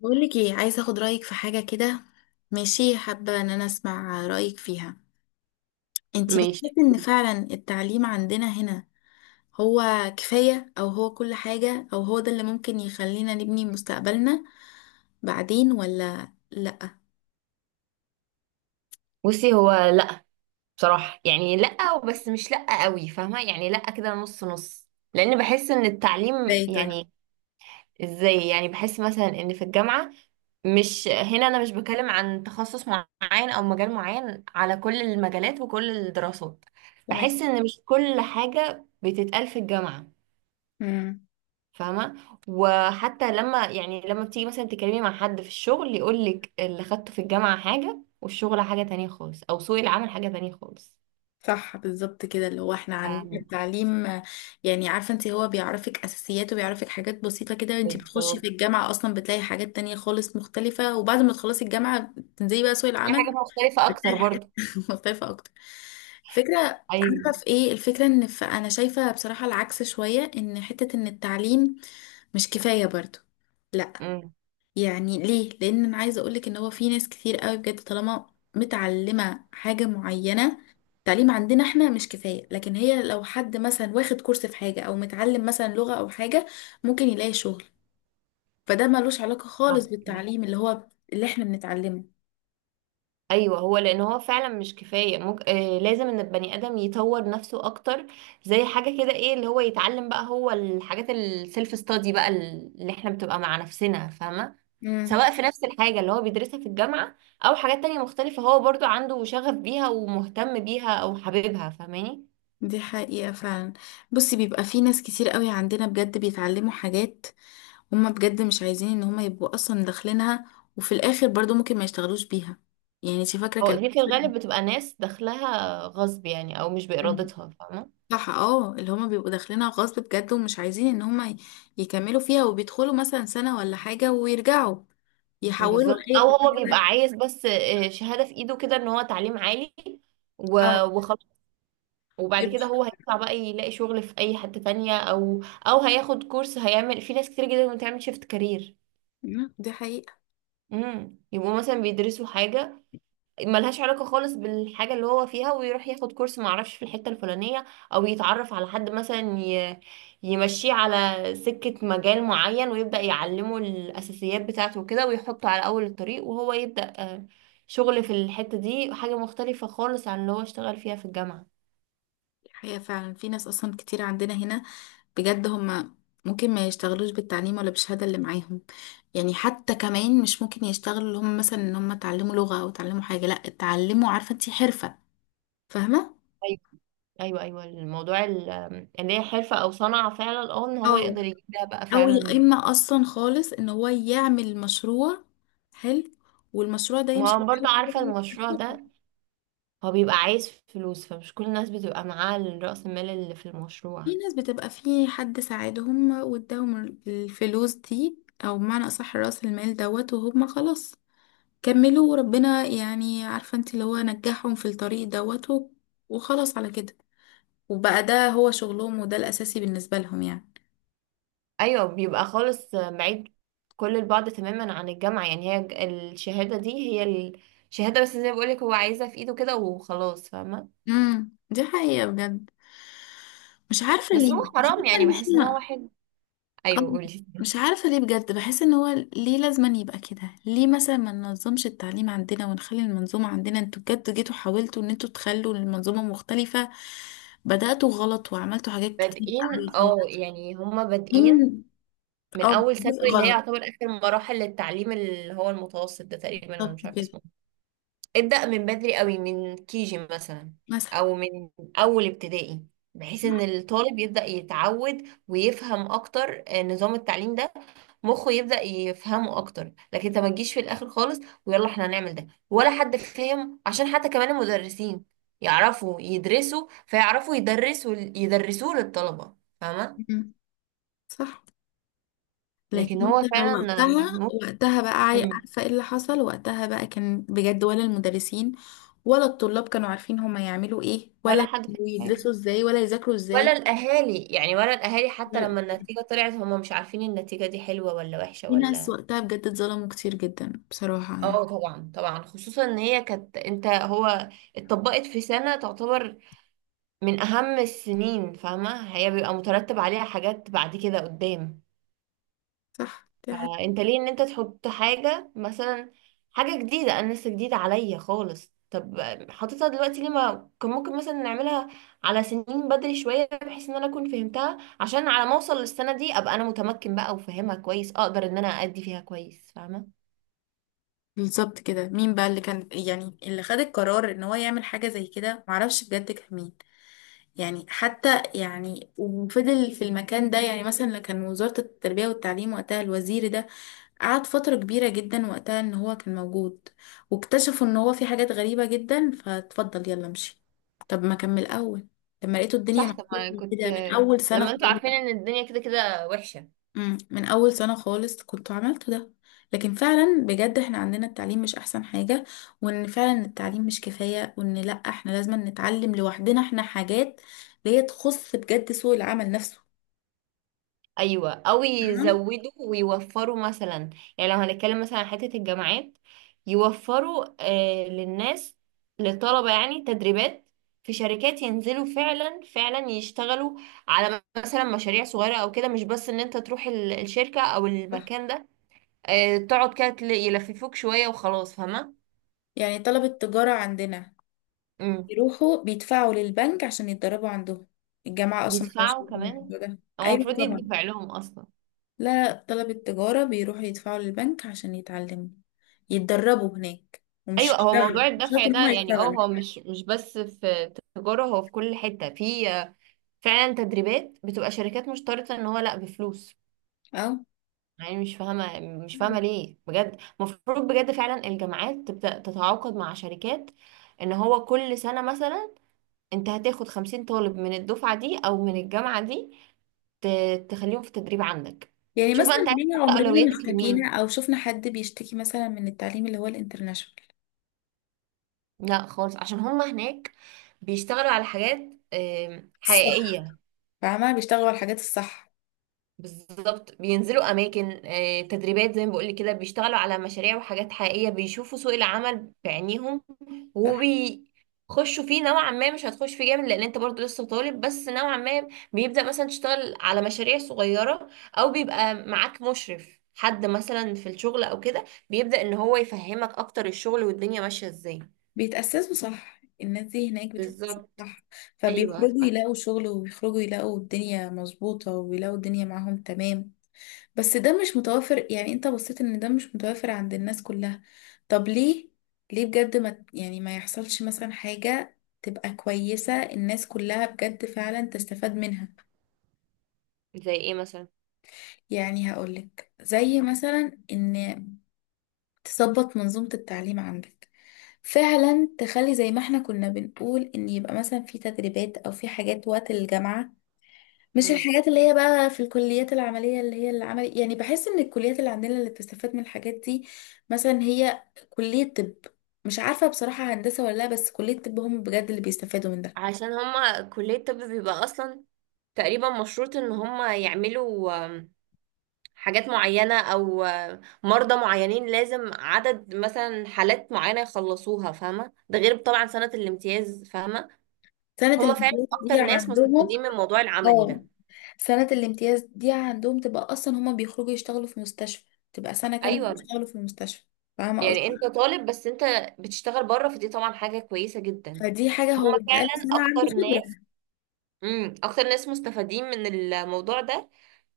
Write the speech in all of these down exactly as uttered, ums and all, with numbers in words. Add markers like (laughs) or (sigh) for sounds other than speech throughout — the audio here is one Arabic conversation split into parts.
بقول لك ايه، عايزه اخد رايك في حاجه كده. ماشي، حابه ان انا اسمع رايك فيها. انتي بتحسي ماشي. ان فعلا التعليم عندنا هنا هو كفايه، او هو كل حاجه، او هو ده اللي ممكن يخلينا نبني مستقبلنا بعدين ولا لا؟ بصي، هو لا. بصراحة يعني لا، بس مش لا قوي، فاهمة؟ يعني لا كده، نص نص. لأن بحس إن التعليم ازاي طيب؟ يعني ازاي يعني؟ بحس مثلا إن في الجامعة، مش هنا، أنا مش بكلم عن تخصص معين أو مجال معين، على كل المجالات وكل الدراسات. تمام. بحس إن مش كل حاجة بتتقال في الجامعة، امم فاهمة؟ وحتى لما يعني لما بتيجي مثلا تكلمي مع حد في الشغل، يقولك اللي خدته في الجامعة حاجة والشغل حاجة تانية خالص، أو سوق العمل حاجة تانية خالص. صح، بالظبط كده اللي هو احنا عندنا أم، التعليم، آه، يعني عارفه انت هو بيعرفك اساسيات وبيعرفك حاجات بسيطه كده. انت بتخشي في بالظبط، الجامعه اصلا بتلاقي حاجات تانية خالص مختلفه، وبعد ما تخلصي الجامعه تنزلي بقى سوق دي حاجة العمل. مختلفة أكتر مرتاحة. برضو. (laughs) مختلفة أكتر. فكرة. عارفة أيوة. في إيه الفكرة، إن ف- أنا شايفة بصراحة العكس شوية، إن حتة إن التعليم مش كفاية برضو. لا، أم، يعني ليه؟ لأن أنا عايزة أقولك إن هو في ناس كتير قوي بجد، طالما متعلمة حاجة معينة. التعليم عندنا احنا مش كفاية، لكن هي لو حد مثلا واخد كورس في حاجة، أو متعلم مثلا لغة أو حاجة، ممكن يلاقي شغل. فده ملوش علاقة خالص صح بالتعليم ماشي. اللي هو اللي احنا بنتعلمه. أيوة، هو لأن هو فعلا مش كفاية ممكن، آه لازم إن البني آدم يطور نفسه أكتر. زي حاجة كده، إيه اللي هو يتعلم بقى؟ هو الحاجات السيلف ستادي بقى، اللي إحنا بتبقى مع نفسنا، فاهمة؟ سواء في نفس الحاجة اللي هو بيدرسها في الجامعة، أو حاجات تانية مختلفة هو برضو عنده شغف بيها ومهتم بيها أو حاببها، فاهماني؟ دي حقيقة فعلا. بصي، بيبقى في ناس كتير قوي عندنا بجد بيتعلموا حاجات هما بجد مش عايزين ان هما يبقوا اصلا داخلينها، وفي الاخر برضو ممكن ما يشتغلوش بيها. يعني انت فاكرة هو كان. دي في الغالب بتبقى ناس داخلها غصب يعني، أو مش مم. بإرادتها، فاهمة؟ صح اه، اللي هما بيبقوا داخلينها غصب بجد، ومش عايزين ان هما ي- يكملوا فيها، وبيدخلوا مثلا سنة ولا حاجة ويرجعوا يحولوا بالظبط، لأي او كلية هو بيبقى تانية. عايز بس آه، شهادة في ايده كده، ان هو تعليم عالي و- اه. وخلاص. وبعد كده هو بيروحوا. هيطلع بقى يلاقي شغل في اي حتة تانية، او او هياخد كورس. هيعمل، في ناس كتير جدا بتعمل شيفت كارير، مم. دي حقيقة. امم يبقوا مثلا بيدرسوا حاجة ملهاش علاقة خالص بالحاجة اللي هو فيها، ويروح ياخد كورس معرفش في الحتة الفلانية، أو يتعرف على حد مثلا ي- يمشيه على سكة مجال معين، ويبدأ يعلمه الأساسيات بتاعته وكده، ويحطه على أول الطريق وهو يبدأ آه، شغل في الحتة دي، حاجة مختلفة خالص عن اللي هو اشتغل فيها في الجامعة. دي حقيقة فعلا، في ناس اصلا كتير عندنا هنا بجد هما ممكن ما يشتغلوش بالتعليم ولا بالشهادة اللي معاهم. يعني حتى كمان مش ممكن يشتغلوا اللي هم مثلا ان هم اتعلموا لغة او اتعلموا حاجة، لا اتعلموا عارفة انتي حرفة. فاهمة. أيوة، أيوة أيوة، الموضوع ال- اللي هي حرفة أو صنعة فعلا، اه إن هو اه، يقدر يجيب ده بقى او يا فعلا. اما اصلا خالص ان هو يعمل مشروع حلو والمشروع ده ما يمشي هو في برضه عارفة، المشروع الشغل. ده هو بيبقى عايز فلوس، فمش كل الناس بتبقى معاه رأس المال اللي في في المشروع. ناس بتبقى في حد ساعدهم واداهم الفلوس دي، او بمعنى اصح راس المال دوت، وهم خلاص كملوا، وربنا يعني عارفة انت اللي هو نجحهم في الطريق دوت و- وخلاص على كده، وبقى ده هو شغلهم، وده الأساسي بالنسبة لهم يعني. ايوه، بيبقى خالص بعيد كل البعد تماما عن الجامعة، يعني هي ج- الشهادة دي هي الشهادة بس، زي ما بقولك هو عايزها في ايده كده وخلاص، فاهمة؟ امم دي حقيقة بجد. مش عارفة بس ليه، هو مش حرام، عارفة يعني ان بحس ان هو احنا، واحد. آه، ايوه قولي. مش عارفة ليه بجد، بحس ان هو ليه لازم يبقى كده؟ ليه مثلا ما ننظمش التعليم عندنا ونخلي المنظومة عندنا؟ انتوا بجد جيتوا حاولتوا ان انتوا تخلوا المنظومة مختلفة، بدأتوا غلط وعملتوا حاجات كتير بادئين قوي اه غلط. يعني هما بادئين من- من اه، اول جزء ثانوي، اللي هي غلط. يعتبر اخر مراحل التعليم، اللي هو المتوسط ده تقريبا، انا بالظبط مش عارفة كده. اسمه. ابدأ من بدري قوي، من كيجي مثلا، مثلا. او من اول ابتدائي، بحيث ان الطالب يبدأ يتعود ويفهم اكتر آه، نظام التعليم ده، مخه يبدأ يفهمه اكتر. لكن انت ما تجيش في الاخر خالص، ويلا احنا هنعمل ده، ولا حد فاهم. عشان حتى كمان المدرسين يعرفوا يدرسوا، فيعرفوا يدرسوا يدرسوه للطلبة، فاهمة؟ مم. صح. لكن لكن انت هو لو فعلا وقتها وقتها بقى عاي- ممكن، عارفة ايه اللي حصل وقتها بقى؟ كان بجد ولا المدرسين ولا الطلاب كانوا عارفين هما يعملوا ايه؟ ولا ولا حد فاهم حاجة، يدرسوا ازاي ولا يذاكروا ولا ازاي؟ الاهالي يعني ولا الاهالي، حتى ولا- لما يعني النتيجه طلعت هم مش عارفين النتيجه دي حلوه ولا وحشه في ناس ولا. وقتها بجد اتظلموا كتير جدا، بصراحة يعني. اه طبعا طبعا، خصوصا ان هي كانت، انت، هو اتطبقت في سنه تعتبر من اهم السنين، فاهمه؟ هي بيبقى مترتب عليها حاجات بعد كده قدام. صح، دي حاجة. فانت ليه ان انت تحط حاجة مثلا، حاجة جديدة انا لسه جديدة عليا خالص؟ طب حاططها دلوقتي ليه؟ ما كان ممكن مثلا نعملها على سنين بدري شوية، بحيث ان انا اكون فهمتها، عشان على ما اوصل للسنة دي ابقى انا متمكن بقى وفاهمها كويس، اقدر ان انا ادي فيها كويس، فاهمة؟ بالظبط كده. مين بقى اللي كان يعني اللي خد القرار ان هو يعمل حاجة زي كده؟ معرفش بجد كان مين. يعني حتى يعني وفضل في المكان ده، يعني مثلا كان وزارة التربية والتعليم وقتها، الوزير ده قعد فترة كبيرة جدا وقتها ان هو كان موجود، واكتشفوا ان هو في حاجات غريبة جدا، فاتفضل يلا امشي. طب ما كمل الاول، لما لقيته الدنيا صح، طب ما محبوبة كنت كده من اول سنة لما انتوا عارفين خالص؟ ان الدنيا كده كده وحشة. أمم، من اول سنة خالص كنت عملت ده. لكن فعلا بجد احنا عندنا التعليم مش احسن حاجة، وان فعلا التعليم مش كفاية، وان لا احنا لازم نتعلم لوحدنا احنا حاجات اللي هي تخص بجد سوق العمل نفسه. ايوه، او تمام؟ يزودوا ويوفروا مثلا، يعني لو هنتكلم مثلا عن حته الجامعات، يوفروا آه للناس، للطلبه يعني تدريبات في شركات ينزلوا فعلا فعلا يشتغلوا على مثلا مشاريع صغيره او كده، مش بس ان انت تروح ال- الشركه او المكان ده، آه تقعد كده تل- يلففوك شويه وخلاص، فاهمه؟ يعني طلبة تجارة عندنا امم يروحوا بيدفعوا للبنك عشان يتدربوا عندهم. الجامعة أصلا ملهاش يدفعوا دعوة كمان؟ بالموضوع ده. هو أيوة المفروض طبعا. يدفع لهم اصلا. لا لا، طلبة تجارة بيروحوا يدفعوا للبنك عشان يتعلموا يتدربوا هناك ومش ايوه، هو يشتغلوا، موضوع مش شرط الدفع إن ده هما يعني، اه يشتغلوا. هو مش مش بس في تجارة، هو في كل حتة، في آه، فعلا تدريبات بتبقى شركات مشترطة ان هو لا بفلوس. أه. يعني مش فاهمة، مش فاهمة ليه بجد. المفروض بجد فعلا الجامعات تبدأ تتعاقد مع شركات، ان هو كل سنة مثلا انت هتاخد خمسين طالب من الدفعة دي او من الجامعة دي، ت- تخليهم في تدريب عندك. يعني شوف بقى مثلا انت عايز ليه تحط عمرنا ما اولوياتك اشتكينا لمين. أو شفنا حد بيشتكي مثلا من التعليم اللي هو الانترناشونال؟ لا خالص، عشان هما هناك بيشتغلوا على حاجات آم، الصح. حقيقية. فاهمة، بيشتغلوا على الحاجات الصح. بالظبط، بينزلوا اماكن، آه، تدريبات زي ما بقول كده، بيشتغلوا على مشاريع وحاجات حقيقيه، بيشوفوا سوق العمل بعينيهم، وبيخشوا فيه نوعا ما. مش هتخش فيه جامد لان انت برضو لسه طالب، بس نوعا ما بيبدا مثلا تشتغل على مشاريع صغيره، او بيبقى معاك مشرف، حد مثلا في الشغل او كده، بيبدا ان هو يفهمك اكتر الشغل والدنيا ماشيه ازاي. بيتأسسوا صح، الناس دي هناك بتتأسس بالظبط. صح. ايوه فبيخرجوا صح. يلاقوا شغل، وبيخرجوا يلاقوا الدنيا مظبوطة، ويلاقوا الدنيا معاهم تمام. بس ده مش متوافر. يعني انت بصيت ان ده مش متوافر عند الناس كلها. طب ليه؟ ليه بجد ما يعني ما يحصلش مثلا حاجة تبقى كويسة الناس كلها بجد فعلا تستفاد منها؟ زي ايه مثلا؟ يعني هقولك زي مثلا ان تظبط منظومة التعليم عندك، فعلا تخلي زي ما احنا كنا بنقول ان يبقى مثلا في تدريبات او في حاجات وقت الجامعة. مش امم الحاجات اللي هي بقى في الكليات العملية اللي هي العمل، يعني بحس ان الكليات اللي عندنا اللي بتستفاد من الحاجات دي، مثلا هي كلية طب، مش عارفة بصراحة هندسة ولا لا، بس كلية طب هم بجد اللي بيستفادوا من ده. عشان هما كلية الطب بيبقى اصلا تقريبا مشروط ان هم يعملوا آم، حاجات معينة، او آم، مرضى معينين، لازم عدد مثلا حالات معينة يخلصوها، فاهمة؟ ده غير طبعا سنة الامتياز، فاهمة؟ سنة هم فعلا الامتياز دي اكتر ناس عندهم. مستفيدين من الموضوع العملي اه، ده. سنة الامتياز دي عندهم تبقى اصلا هما بيخرجوا يشتغلوا في مستشفى، تبقى سنة كاملة ايوه، بيشتغلوا في المستشفى. فاهمة يعني قصدي؟ انت طالب بس انت بتشتغل بره، فدي طبعا حاجة كويسة جدا. فدي حاجة، هو هم بقاله فعلا سنة عنده اكتر خبرة. ناس، امم اكتر ناس مستفادين من الموضوع ده.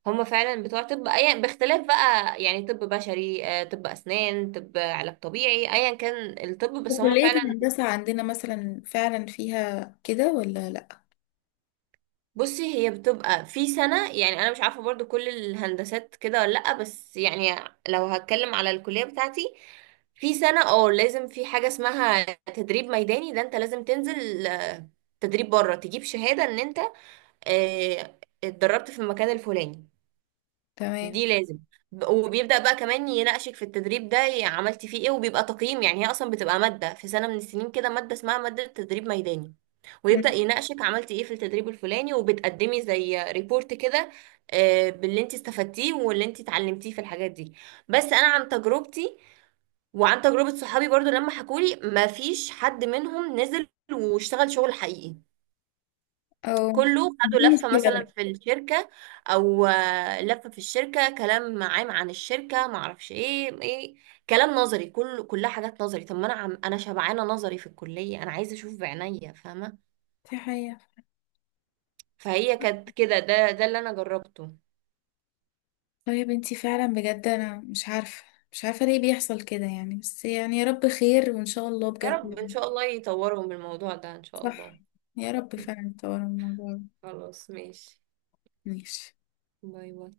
هم فعلا بتوع طب، اي باختلاف بقى، يعني طب بشري، آه، طب اسنان، طب علاج طبيعي، ايا كان الطب، بس هم وكلية فعلا. الهندسة عندنا مثلا فعلا فيها كده ولا لأ؟ بصي، هي بتبقى في سنة، يعني انا مش عارفة برضو كل الهندسات كده ولا لا، بس يعني لو هتكلم على الكلية بتاعتي، في سنة اه لازم في حاجة اسمها تدريب ميداني، ده انت لازم تنزل آه، تدريب بره، تجيب شهادة ان انت آه، اتدربت في المكان الفلاني. تمام. دي لازم، ب- وبيبدأ بقى كمان يناقشك في التدريب ده، ي- عملتي فيه ايه؟ وبيبقى تقييم، يعني هي اصلا بتبقى مادة في سنة من السنين كده، مادة اسمها مادة تدريب ميداني، ويبدأ مم. يناقشك عملتي ايه في التدريب الفلاني، وبتقدمي زي ريبورت كده آه، باللي انت استفدتيه واللي انت اتعلمتيه في الحاجات دي. بس انا عن تجربتي، وعن تجربة صحابي برضو لما حكولي، ما فيش حد منهم نزل واشتغل شغل حقيقي، أو. كله دي خدوا لفة مشكلة مثلا بقى. في الشركة، او آه، لفة في الشركة، كلام عام عن الشركة، معرفش ايه ايه، كلام نظري، كل كلها حاجات نظري. طب ما انا، عم انا شبعانة نظري في الكلية، انا عايزة اشوف بعينيا، فاهمة؟ دي حقيقة. فهي كانت كده، ده ده اللي انا جربته. طيب، انتي فعلا بجد أنا مش عارفة، مش عارفة ليه بيحصل كده يعني، بس يعني يا رب خير، وإن شاء الله يا بجد. رب ان شاء الله يطوروا من الموضوع ده ان شاء صح. الله. يا رب (laughs) فعلا تطور الموضوع ده. خلاص ماشي. ماشي. باي باي.